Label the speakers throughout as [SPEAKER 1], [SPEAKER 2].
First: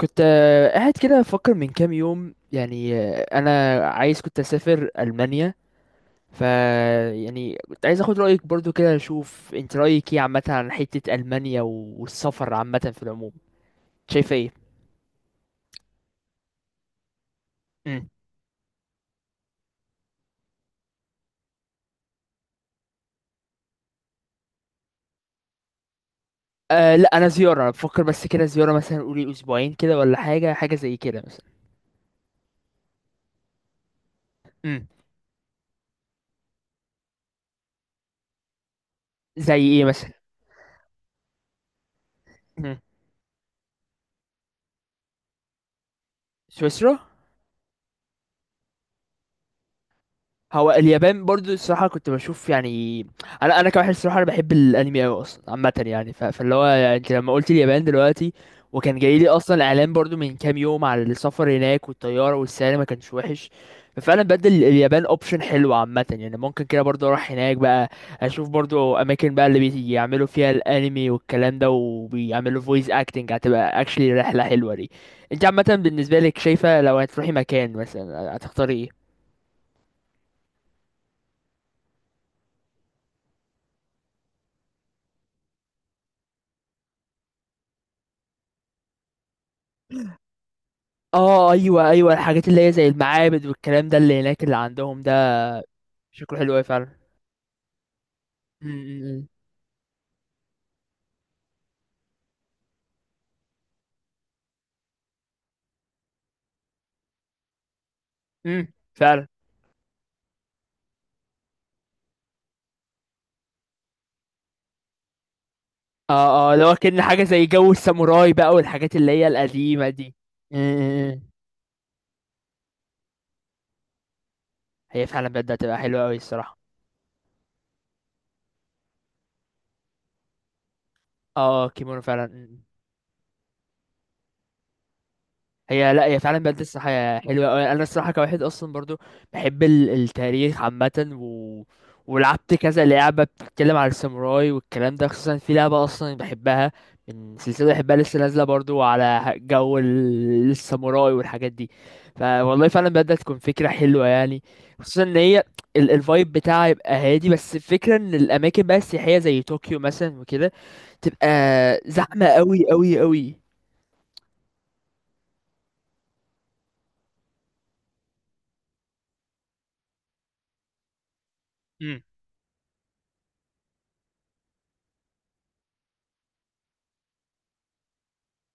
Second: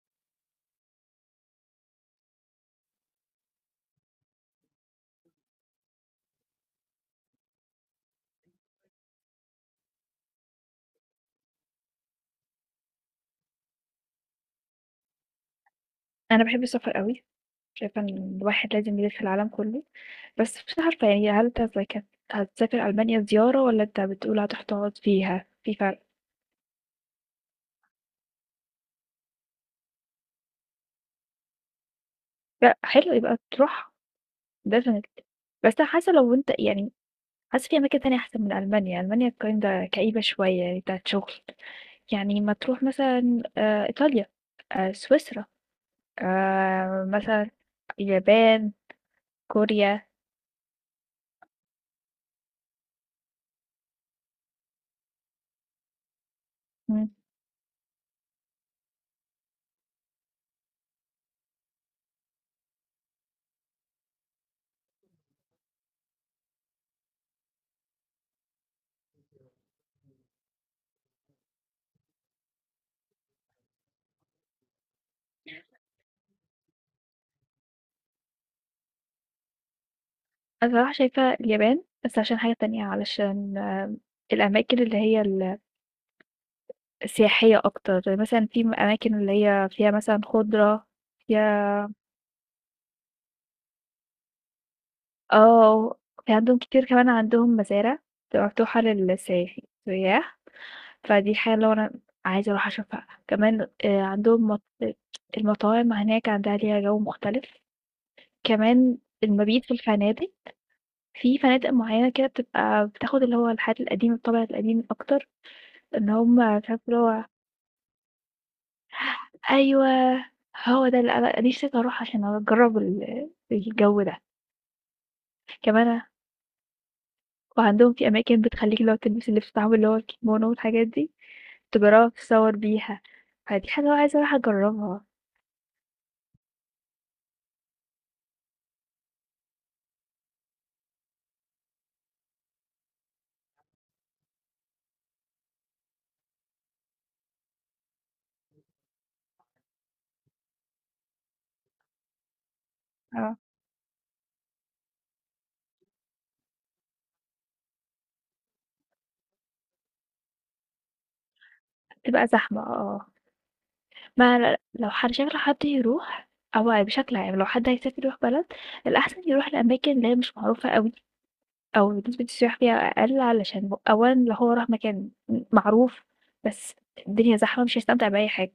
[SPEAKER 1] كنت قاعد كده بفكر من كام يوم يعني، انا عايز كنت اسافر المانيا. ف يعني كنت عايز اخد رايك برضو كده اشوف انت رايك ايه عامه عن حته المانيا و- والسفر عامه في العموم، شايفه ايه؟
[SPEAKER 2] أنا باحب السفر أوي، شايفة
[SPEAKER 1] امم.
[SPEAKER 2] إن الواحد لازم يلِف العالم كلّه، بس مش عارفة يعني هل أنت زي كانت هتسافر ألمانيا زيارة والّا أنت بتقول هتروح تقعد فيها، في فرق؟
[SPEAKER 1] أه لا، انا زياره، انا بفكر بس كده زياره مثلا، قولي اسبوعين كده ولا حاجه زي كده مثلا.
[SPEAKER 2] لأ حلو يبقى تروحها.
[SPEAKER 1] امم.
[SPEAKER 2] Definitely. بس أنا حاسة لو أنت يعني حاسة في أماكن تانية أحسن من ألمانيا، ألمانيا
[SPEAKER 1] زي ايه
[SPEAKER 2] kinda
[SPEAKER 1] مثلا؟
[SPEAKER 2] كئيبة شوية يعني بتاعة شغل، يعني ما
[SPEAKER 1] امم.
[SPEAKER 2] تروح مثلًا إيطاليا، سويسرا،
[SPEAKER 1] سويسرا.
[SPEAKER 2] مثلًا اليابان، كوريا.
[SPEAKER 1] هو اليابان برضو الصراحة كنت بشوف يعني، أنا كواحد الصراحة أنا بحب الأنمي أوي أصلا عامة يعني، ف... فاللي هو يعني
[SPEAKER 2] إمم.
[SPEAKER 1] أنت لما قلت اليابان دلوقتي، وكان جاي لي أصلا إعلان برضو من كام يوم على السفر هناك، والطيارة والسعر ما كانش وحش. ففعلا بدل اليابان أوبشن حلو عامة يعني، ممكن كده برضو أروح هناك بقى، أشوف برضو أماكن بقى اللي بيعملوا فيها الأنمي والكلام ده، وبيعملوا فويس أكتنج. هتبقى أكشلي رحلة حلوة دي. أنت عامة بالنسبة لك، شايفة لو هتروحي مكان مثلا هتختاري إيه؟
[SPEAKER 2] أنا بصراحة شايفة اليابان بس عشان حاجة تانية علشان الأماكن اللي هي السياحية أكتر مثلا في أماكن اللي هي فيها مثلا خضرة
[SPEAKER 1] اه
[SPEAKER 2] فيها.
[SPEAKER 1] ايوه ايوه، الحاجات اللي هي زي المعابد والكلام ده اللي هناك اللي عندهم ده،
[SPEAKER 2] اه في
[SPEAKER 1] شكله حلو
[SPEAKER 2] عندهم
[SPEAKER 1] اوي
[SPEAKER 2] كتير،
[SPEAKER 1] فعلا.
[SPEAKER 2] كمان عندهم مزارع بتبقى مفتوحة
[SPEAKER 1] امم.
[SPEAKER 2] للسياح سياح. فدي حاجة اللي هو أنا عايزة أروح أشوفها كمان. عندهم المطاعم هناك عندها ليها جو مختلف كمان.
[SPEAKER 1] فعلا.
[SPEAKER 2] المبيت في الفنادق، في فنادق معينة كده بتبقى بتاخد اللي هو الحاجات القديمة الطابع القديم أكتر، ان
[SPEAKER 1] اه
[SPEAKER 2] هم
[SPEAKER 1] اه، اللي
[SPEAKER 2] مش
[SPEAKER 1] هو
[SPEAKER 2] عارف.
[SPEAKER 1] كأن حاجه زي جو الساموراي بقى، والحاجات اللي هي
[SPEAKER 2] أيوه،
[SPEAKER 1] القديمه دي.
[SPEAKER 2] هو ده اللي
[SPEAKER 1] امم.
[SPEAKER 2] أنا نِفسي أروح عشان أجرّب الجو ده،
[SPEAKER 1] هي فعلا بجد هتبقى
[SPEAKER 2] كمان.
[SPEAKER 1] حلوه اوي الصراحه.
[SPEAKER 2] وعندهم في أماكن بتخلّيكِ اللي هو تلبسي اللبس بتاعهم اللي هو الكيمونو والحاجات دي،
[SPEAKER 1] اه، كيمونو
[SPEAKER 2] تجرّبي
[SPEAKER 1] فعلا.
[SPEAKER 2] وتتصور بيها، فدي حاجة أنا عايزة أروح أجرّبها.
[SPEAKER 1] هي لا، هي فعلا بجد الصراحة حلوة أوي، أنا الصراحة كواحد أصلا برضو بحب التاريخ عامة، و... ولعبت كذا لعبة بتتكلم على الساموراي والكلام ده، خصوصا في لعبة أصلا بحبها من سلسلة بحبها لسه نازلة برضو على جو الساموراي والحاجات دي. فوالله فعلا بدأت
[SPEAKER 2] آه.
[SPEAKER 1] تكون فكرة حلوة يعني. خصوصا إن هي الفايب بتاعها يبقى هادي، بس الفكرة إن الأماكن بقى السياحية زي طوكيو مثلا وكده تبقى زحمة
[SPEAKER 2] تبقى زحمة، آه،
[SPEAKER 1] أوي أوي
[SPEAKER 2] آه.
[SPEAKER 1] أوي.
[SPEAKER 2] ما لو حد شكل حد يروح، أو بشكل عام لو حد هيسافر يروح بلد، الأحسن يروح لأماكن اللي هي مش معروفة أوي، أو نسبة السياح فيها أقل، علشان أولًا لو هو راح مكان معروف بس الدنيا زحمة مش هيستمتع بأي حاجة.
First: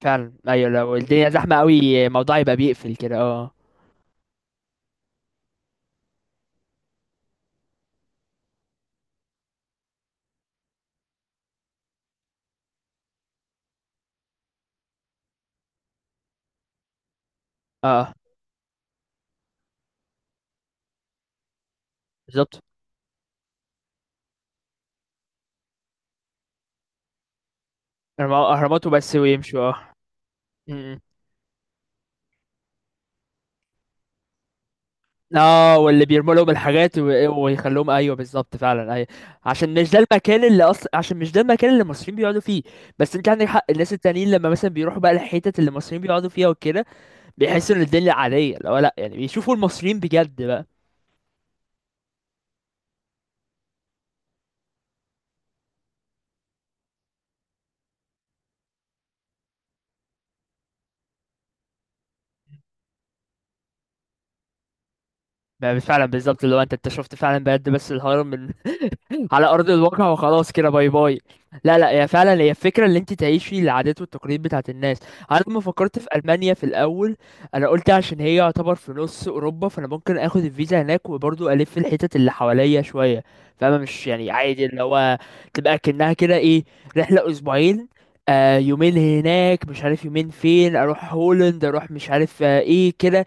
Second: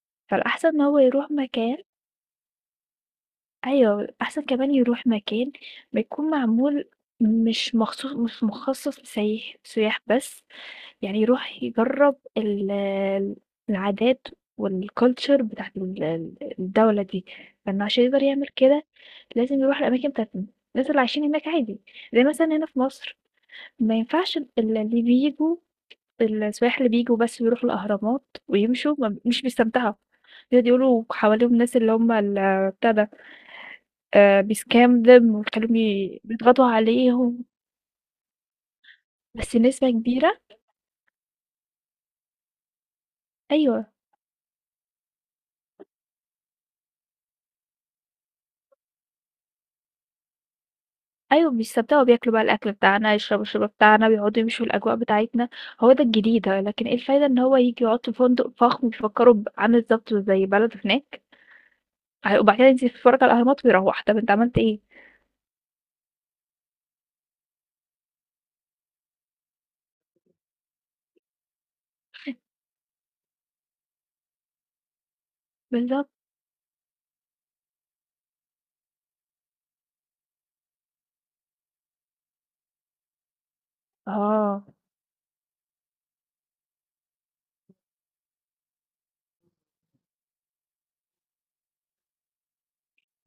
[SPEAKER 1] فعلا
[SPEAKER 2] فالأحسن
[SPEAKER 1] ايوه،
[SPEAKER 2] إن
[SPEAKER 1] لو
[SPEAKER 2] هو
[SPEAKER 1] الدنيا
[SPEAKER 2] يروح
[SPEAKER 1] زحمه
[SPEAKER 2] مكان،
[SPEAKER 1] قوي الموضوع يبقى بيقفل كده اه.
[SPEAKER 2] أيوه، الأحسن كمان يروح مكان بيكون معمول، مش مخصوص مش مخصص لسايح سياح بس، يعني يروح يجرّب ال العادات والculture بتاعة ال الدولة دي، فإنه عشان
[SPEAKER 1] اه
[SPEAKER 2] يقدر يعمل كده لازم يروح الأماكن بتاعة الناس اللي عايشين هناك عادي، زي مثلًا
[SPEAKER 1] بالظبط،
[SPEAKER 2] هنا في مصر ما ينفعش اللي بييجوا السياح اللي بييجوا بس بيروحوا الأهرامات
[SPEAKER 1] اهرامات
[SPEAKER 2] ويمشوا،
[SPEAKER 1] وبس
[SPEAKER 2] ما مش
[SPEAKER 1] ويمشوا اه.
[SPEAKER 2] بيستمتعوا، بيقعدوا
[SPEAKER 1] م- م.
[SPEAKER 2] يقولوا حواليهم ناس اللي هم ال بتاع ده، بيscam them ويخلّيهم
[SPEAKER 1] اه، واللي بيرموا لهم
[SPEAKER 2] بيضغطوا
[SPEAKER 1] الحاجات
[SPEAKER 2] عليهم،
[SPEAKER 1] ويخلوهم، ايوه بالظبط فعلا ايوه.
[SPEAKER 2] بس نسبة كبيرة.
[SPEAKER 1] عشان مش ده المكان اللي المصريين بيقعدوا فيه. بس انت عندك حق،
[SPEAKER 2] أيوه،
[SPEAKER 1] الناس التانيين لما مثلا بيروحوا بقى الحتت اللي المصريين بيقعدوا فيها وكده بيحسوا ان الدنيا عاديه، لو لا يعني بيشوفوا المصريين بجد بقى.
[SPEAKER 2] أيوه، بيستمتعوا، بياكلوا بقى الأكل بتاعنا، يشربوا الشرب بتاعنا، بيقعدوا يمشوا الأجواء بتاعتنا، هو ده الجديد، لكن إيه الفايدة إن هو ييجي يقعد في فندق فخم بيفكّروا عامل بالضبط زي بلده هناك، وبعد كده ينزل يتفرّج على الأهرامات ويروّح، طَب أنت عملت إيه؟
[SPEAKER 1] فعلا بالظبط، اللي هو انت شفت فعلا بجد بس الهرم على ارض الواقع وخلاص كده باي باي. لا لا، هي فعلا هي الفكره اللي انت تعيشي العادات والتقاليد بتاعت الناس. انا لما فكرت في
[SPEAKER 2] بالضبط.
[SPEAKER 1] المانيا في الاول، انا قلت عشان هي يعتبر في نص اوروبا، فانا ممكن اخد الفيزا هناك وبرضه الف الحتت اللي حواليا شويه فاهمه، مش يعني
[SPEAKER 2] آه.
[SPEAKER 1] عادي اللي هو تبقى كأنها كده ايه، رحله اسبوعين، يومين هناك مش عارف، يومين فين، اروح هولند، اروح مش عارف ايه كده.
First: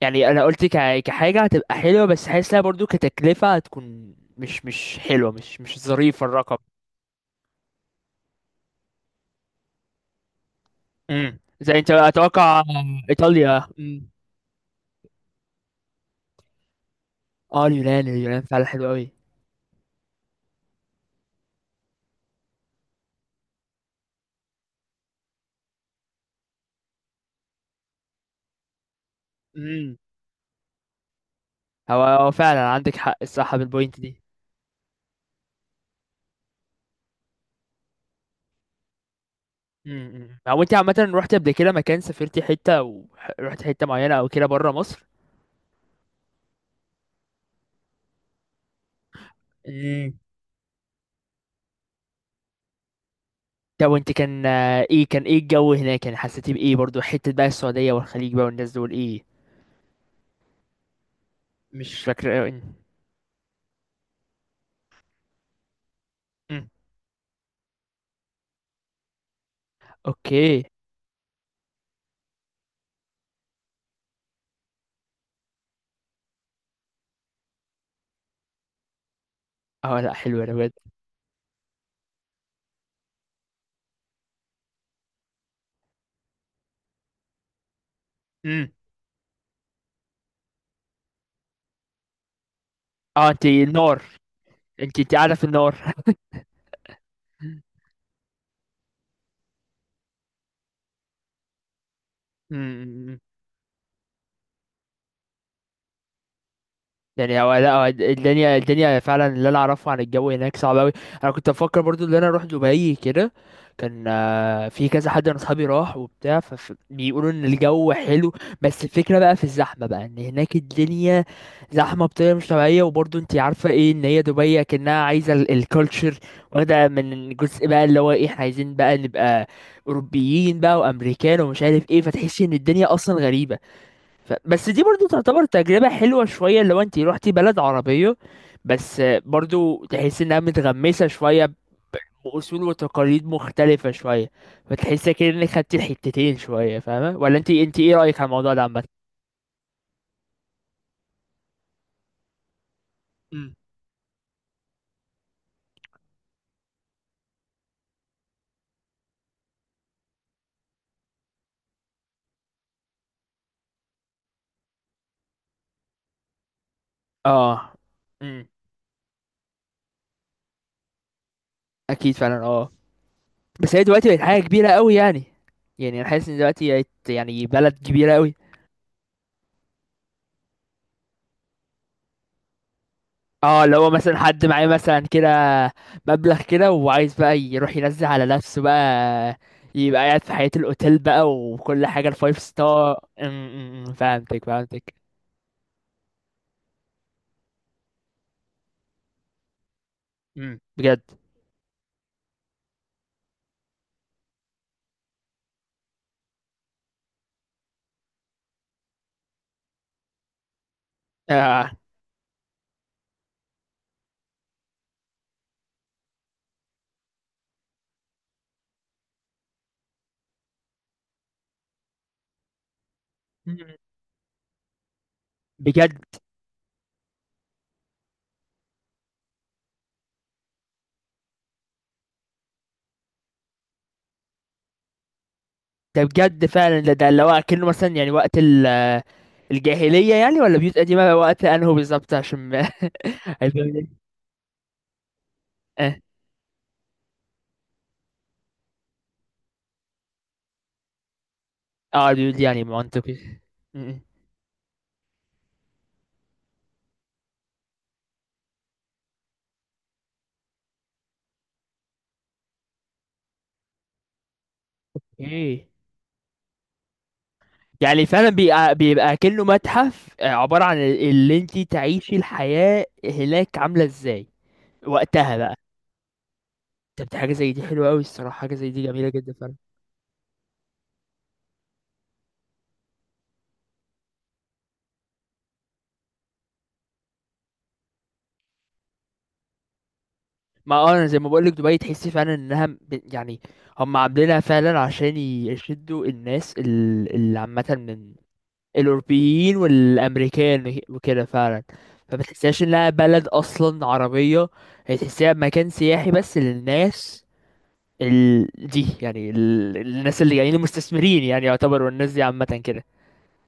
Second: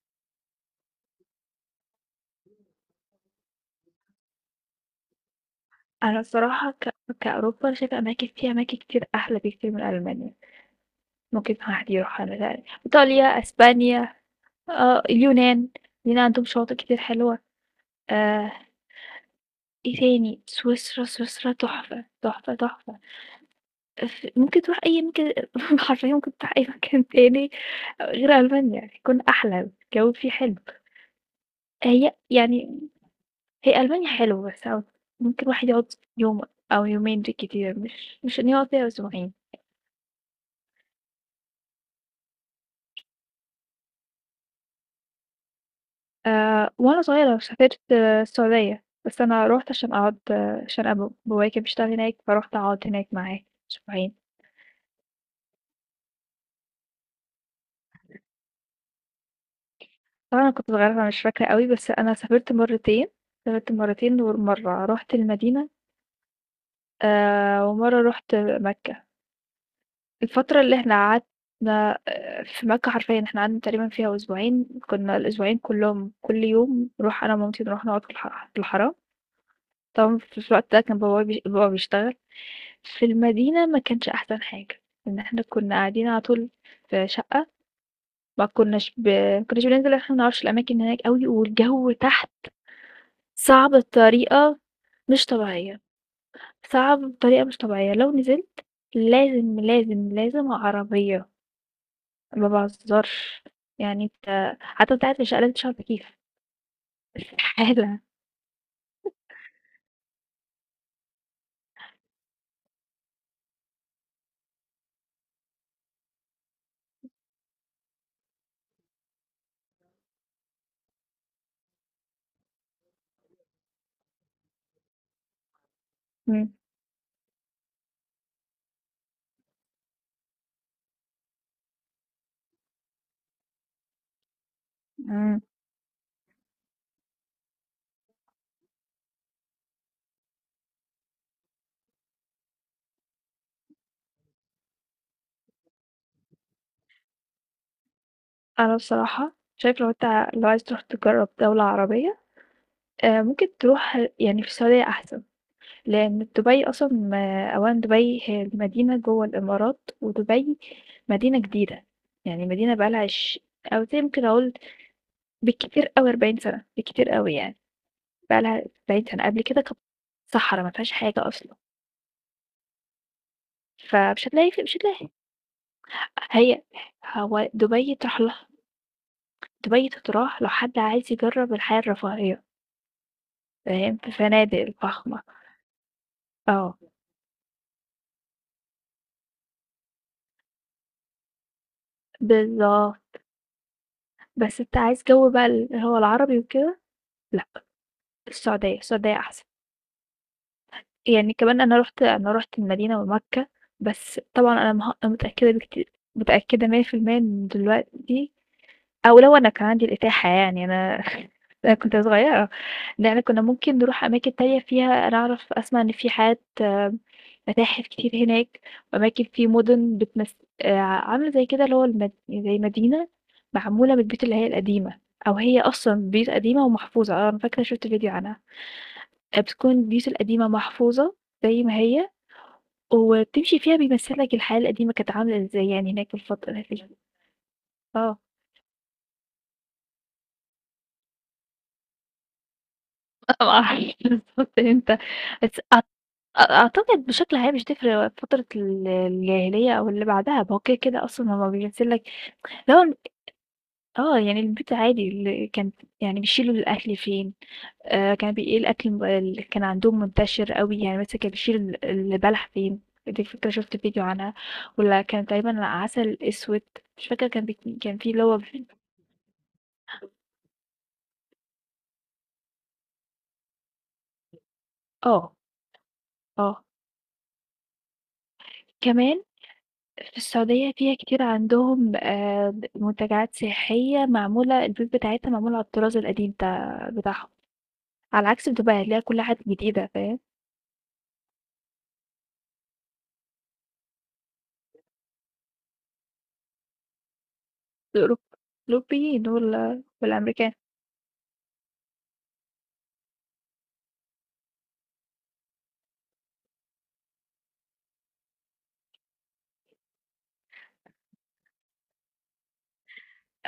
[SPEAKER 1] يعني انا قلت كحاجه هتبقى حلوه، بس حاسس لها برضو كتكلفه هتكون مش حلوه، مش
[SPEAKER 2] أنا
[SPEAKER 1] ظريف الرقم.
[SPEAKER 2] الصراحة كأوروبا أنا شايفة أماكن فيها أماكن كتير أحلى بكتير من ألمانيا.
[SPEAKER 1] امم،
[SPEAKER 2] ممكن
[SPEAKER 1] زي انت
[SPEAKER 2] واحد يروح على
[SPEAKER 1] اتوقع.
[SPEAKER 2] ذلك إيطاليا،
[SPEAKER 1] ايطاليا، امم.
[SPEAKER 2] أسبانيا، اليونان. اليونان عندهم شواطئ كتير حلوة.
[SPEAKER 1] اه اليونان، اليونان
[SPEAKER 2] آه
[SPEAKER 1] فعلا حلو قوي.
[SPEAKER 2] إيه تاني، سويسرا، سويسرا تحفة تحفة تحفة. ممكن تروح أي ممكن حرفيا ممكن تروح أي مكان تاني غير ألمانيا يكون أحلى.
[SPEAKER 1] امم.
[SPEAKER 2] الجو فيه حلو.
[SPEAKER 1] هو
[SPEAKER 2] هي
[SPEAKER 1] هو فعلا
[SPEAKER 2] يعني
[SPEAKER 1] عندك حق، الصح
[SPEAKER 2] هي
[SPEAKER 1] بالبوينت
[SPEAKER 2] ألمانيا
[SPEAKER 1] دي.
[SPEAKER 2] حلوة، بس ممكن واحد يقعد يوم أو يومين بالكتير، مش إن يقعد فيها أسبوعين.
[SPEAKER 1] امم. هو انت عامه رحت قبل كده مكان؟ سافرتي حته ورحت حته معينه او كده بره مصر؟
[SPEAKER 2] وأنا صغيرة سافرت، السعودية، بس أنا رُحت عشان
[SPEAKER 1] امم.
[SPEAKER 2] أقعد، عشان بابايا كان بيشتغل هناك، فرُحت أقعد هناك معاه
[SPEAKER 1] طب وانت
[SPEAKER 2] أسبوعين.
[SPEAKER 1] كان ايه، كان ايه الجو هناك يعني؟ حسيتي بايه برضو، حته بقى السعوديه والخليج بقى، والناس دول ايه؟
[SPEAKER 2] طبعًا أنا كنت صغيرة فمش فاكرة أوي، بس
[SPEAKER 1] مش
[SPEAKER 2] أنا
[SPEAKER 1] فاكره
[SPEAKER 2] سافرت
[SPEAKER 1] قوي.
[SPEAKER 2] مرتين، ومرّة رُحت المدينة،
[SPEAKER 1] امم.
[SPEAKER 2] ومرّة رُحت مكة. الفترة
[SPEAKER 1] اوكي.
[SPEAKER 2] اللي إحنا قعدنا في مكة حرفيًا إحنا قعدنا تقريبًا فيها أسبوعين، كنا الأسبوعين كلّهم كل يوم نروح أنا ومامتي نروح نقعد في الحرم.
[SPEAKER 1] اه لا
[SPEAKER 2] طبعًا في
[SPEAKER 1] حلوة انا بجد.
[SPEAKER 2] الوقت ده كان بابا بيشتغل، في المدينة ما كانش أحسن حاجة، لإن إحنا كنا قاعدين على طول في شقة،
[SPEAKER 1] امم.
[SPEAKER 2] ما كناش بننزل، إحنا ما نعرفش الأماكن هناك أوي، والجو تحت
[SPEAKER 1] اه انت
[SPEAKER 2] صعب
[SPEAKER 1] النار،
[SPEAKER 2] بطريقة
[SPEAKER 1] انت
[SPEAKER 2] مش
[SPEAKER 1] قاعدة في
[SPEAKER 2] طبيعية،
[SPEAKER 1] النار.
[SPEAKER 2] صعب بطريقة مش طبيعية. لو نزلت لازم، لازم، لازم عربية، ما باهزرش، يعني أنت حتى وأنت قاعد في الشقة لازم تشغل تكييف،
[SPEAKER 1] يعني هو، لا هو
[SPEAKER 2] استحالة.
[SPEAKER 1] الدنيا فعلا اللي انا اعرفه عن الجو هناك صعب قوي. انا كنت بفكر برضو ان انا اروح دبي كده، كان في كذا حد من اصحابي راح وبتاع فبيقولوا ان الجو حلو، بس الفكره بقى في الزحمه بقى ان هناك الدنيا زحمه بطريقه مش طبيعيه. وبرضو انت عارفه ايه ان هي دبي كانها عايزه الكالتشر
[SPEAKER 2] إمم،
[SPEAKER 1] واخده من جزء بقى اللي هو ايه، احنا عايزين بقى نبقى اوروبيين بقى وامريكان ومش عارف ايه، فتحسي ان الدنيا اصلا غريبه. بس دي برضو
[SPEAKER 2] إمم.
[SPEAKER 1] تعتبر تجربة حلوة شوية لو انت روحتي بلد عربية، بس برضو تحس انها متغمسة شوية بأصول وتقاليد مختلفة شوية، فتحس كده انك خدتي الحتتين شوية فاهمة، ولا انت ايه رأيك على الموضوع ده
[SPEAKER 2] أنا
[SPEAKER 1] عامة؟
[SPEAKER 2] بصراحة شايفة لو عايز تروح تجرّب دولة عربية، ممكن
[SPEAKER 1] مم.
[SPEAKER 2] تروح يعني في السعودية أحسن، لإن دبي أصلًا أولًا دبي هي المدينة جوّه الإمارات، ودبي مدينة جديدة، يعني مدينة بقى لها أو زي ممكن أقول بالكتير أوي 40 سنة، بالكتير أوي يعني،
[SPEAKER 1] اه.
[SPEAKER 2] بقى
[SPEAKER 1] امم.
[SPEAKER 2] لها 40 سنة، قبل كده كانت صحرا ما فيهاش حاجة أصلًا،
[SPEAKER 1] اكيد فعلا اه. بس هي دلوقتي بقت
[SPEAKER 2] فمش
[SPEAKER 1] حاجة
[SPEAKER 2] هتلاقي ف
[SPEAKER 1] كبيرة
[SPEAKER 2] مش
[SPEAKER 1] قوي
[SPEAKER 2] هتلاقي.
[SPEAKER 1] يعني. يعني انا حاسس ان
[SPEAKER 2] هي
[SPEAKER 1] دلوقتي بقت يعني
[SPEAKER 2] هو
[SPEAKER 1] بلد
[SPEAKER 2] دبي
[SPEAKER 1] كبيرة
[SPEAKER 2] تروح
[SPEAKER 1] قوي.
[SPEAKER 2] لها، دبي تتراح لو حد عايز يجرّب الحياة الرفاهية،
[SPEAKER 1] اه لو
[SPEAKER 2] فاهم؟ في
[SPEAKER 1] مثلا حد معاه
[SPEAKER 2] فنادق
[SPEAKER 1] مثلا
[SPEAKER 2] فخمة،
[SPEAKER 1] كده مبلغ كده
[SPEAKER 2] آه،
[SPEAKER 1] وعايز بقى يروح ينزل على نفسه بقى، يبقى قاعد في حياة الأوتيل بقى وكل حاجة الفايف ستار.
[SPEAKER 2] بالضبط.
[SPEAKER 1] فهمتك
[SPEAKER 2] بس أنت
[SPEAKER 1] فهمتك.
[SPEAKER 2] عايز جو بقى اللي هو العربي وكده، لأ السعودية، السعودية أحسن،
[SPEAKER 1] أم، بجد.
[SPEAKER 2] يعني كمان أنا رُحت المدينة ومكة، بس طبعًا أنا متأكدة بكتير، متأكدة 100% إن دلوقتي أو لو أنا كان عندي الإتاحة يعني أنا
[SPEAKER 1] آه.
[SPEAKER 2] أنا كنت صغيرة، لإن كنا ممكن نروح أماكن تانية فيها. أنا أعرف أسمع إن في حاجات، متاحف كتير هناك وأماكن في مدن بتمس، عاملة زي كده اللي هو زي مدينة
[SPEAKER 1] أم،
[SPEAKER 2] معمولة من البيوت اللي هي القديمة، أو هي أصلا
[SPEAKER 1] بجد.
[SPEAKER 2] بيوت قديمة ومحفوظة. أنا فاكرة شفت فيديو عنها. بتكون البيوت القديمة محفوظة زي ما هي، وبتمشي فيها بيمثلك الحياة القديمة كانت عاملة ازاي يعني
[SPEAKER 1] ده
[SPEAKER 2] هناك في
[SPEAKER 1] بجد
[SPEAKER 2] الفترة
[SPEAKER 1] فعلا،
[SPEAKER 2] دي.
[SPEAKER 1] ده اللي هو كأنه مثلا يعني
[SPEAKER 2] اه
[SPEAKER 1] وقت الجاهلية، يعني ولا بيوت قديمة وقت أنهو بالظبط عشان ما... البيوت دي-
[SPEAKER 2] معرفش بالظبط امتى، بس
[SPEAKER 1] اه،
[SPEAKER 2] أعتقد بشكل عام مش تفرق فترة الجاهلية أو اللي بعدها، ما هو كده، كده أصلًا هو بينزل لك
[SPEAKER 1] البيوت دي يعني
[SPEAKER 2] اللي هو،
[SPEAKER 1] منطقي. أم، أم.
[SPEAKER 2] يعني البيت عادي ال كان، يعني بيشيلوا الأكل فين، كان إيه الأكل اللي كان عندهم منتشر أوي، يعني مثلًا كان بيشيل البلح فين، دي فكرة شُفت فيديو عنها، والّا كان تقريبًا
[SPEAKER 1] ايه
[SPEAKER 2] عسل أسود، مش فاكرة كان كان
[SPEAKER 1] يعني،
[SPEAKER 2] في اللي
[SPEAKER 1] فعلا
[SPEAKER 2] هو،
[SPEAKER 1] بيبقى كأنه متحف، عبارة عن اللي انت تعيشي الحياة هناك عاملة ازاي
[SPEAKER 2] آه،
[SPEAKER 1] وقتها بقى.
[SPEAKER 2] آه،
[SPEAKER 1] طب دي حاجة زي دي حلوة قوي الصراحة، حاجة زي دي جميلة
[SPEAKER 2] كمان
[SPEAKER 1] جدا فعلا.
[SPEAKER 2] في السعودية فيها كتير عندهم، منتجعات سياحية معمولة، البيوت بتاعتها معمولة على الطراز القديم بتاعهم، على عكس في دبي هتلاقي كل حاجة جديدة، فاهم.
[SPEAKER 1] ما اه انا زي ما بقولك، دبي تحسي فعلا انها يعني هم عاملينها فعلا عشان يشدوا الناس اللي عامة من
[SPEAKER 2] الأوروب- الأوروبيين
[SPEAKER 1] الأوروبيين
[SPEAKER 2] دول والأمريكان.
[SPEAKER 1] والأمريكان وكده فعلا، فما تحسيهاش انها بلد أصلا عربية. هي تحسيها مكان سياحي بس للناس دي، يعني الناس اللي جايين المستثمرين يعني، يعتبروا الناس دي عامة كده.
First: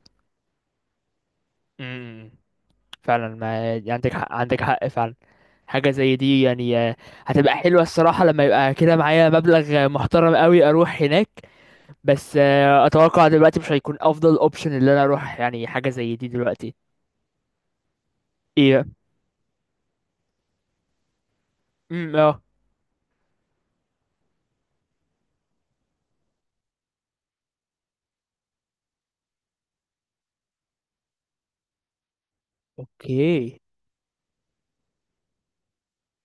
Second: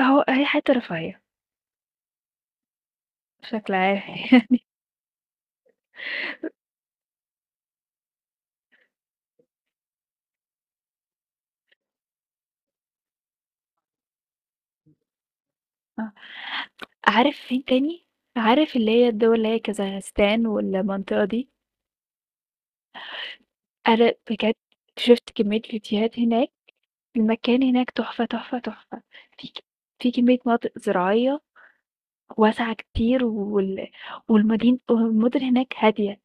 [SPEAKER 2] أهو هي حتة رفاهية
[SPEAKER 1] امم، فعلا، ما
[SPEAKER 2] بشكل
[SPEAKER 1] يعني
[SPEAKER 2] عام.
[SPEAKER 1] عندك حق، عندك حق فعلا. حاجة زي دي يعني هتبقى حلوة الصراحة لما يبقى كده معايا مبلغ محترم قوي أروح هناك. بس أتوقع دلوقتي مش هيكون أفضل أوبشن اللي أنا أروح يعني حاجة
[SPEAKER 2] آه.
[SPEAKER 1] زي دي دلوقتي.
[SPEAKER 2] عارف فين تاني، عارف
[SPEAKER 1] إيه؟
[SPEAKER 2] اللي هي الدول اللي هي كازاخستان والمنطقة دي.
[SPEAKER 1] اه.
[SPEAKER 2] أنا بجد شفت كمية فيديوهات هناك، المكان هناك تحفة تحفة تحفة. في في كمية مناطق زراعية واسعة كتير
[SPEAKER 1] أوكي.
[SPEAKER 2] والمدن هناك هادية،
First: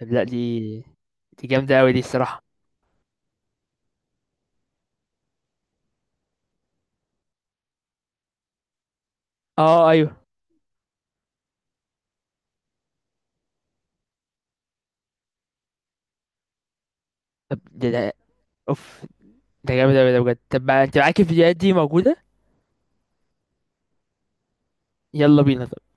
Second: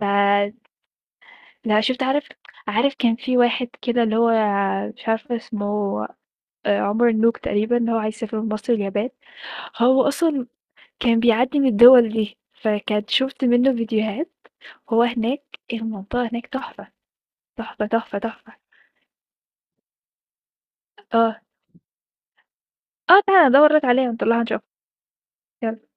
[SPEAKER 1] طب لا،
[SPEAKER 2] فلأ.
[SPEAKER 1] دي جامدة أوي دي
[SPEAKER 2] شُفت، عارف
[SPEAKER 1] الصراحة.
[SPEAKER 2] عارف كان في واحد كده اللي هو مش عارفة اسمه، عمر النوك تقريبًا، اللي هو عايز يسافر من مصر اليابان،
[SPEAKER 1] اه
[SPEAKER 2] هو
[SPEAKER 1] أيوه.
[SPEAKER 2] أصلًا كان بيعدّي من الدول دي، فكانت شُفت منّه فيديوهات وهو هناك، المنطقة هناك تحفة،
[SPEAKER 1] طب
[SPEAKER 2] تحفة،
[SPEAKER 1] ده
[SPEAKER 2] تحفة، تحفة.
[SPEAKER 1] أوف، ده جامد أوي ده بجد. طب ما أنت معاك
[SPEAKER 2] آه،
[SPEAKER 1] الفيديوهات دي موجودة؟
[SPEAKER 2] آه تعالَ أدوّر لك عليها ونطلّعها نشوفها،
[SPEAKER 1] يلا بينا.
[SPEAKER 2] يالّا.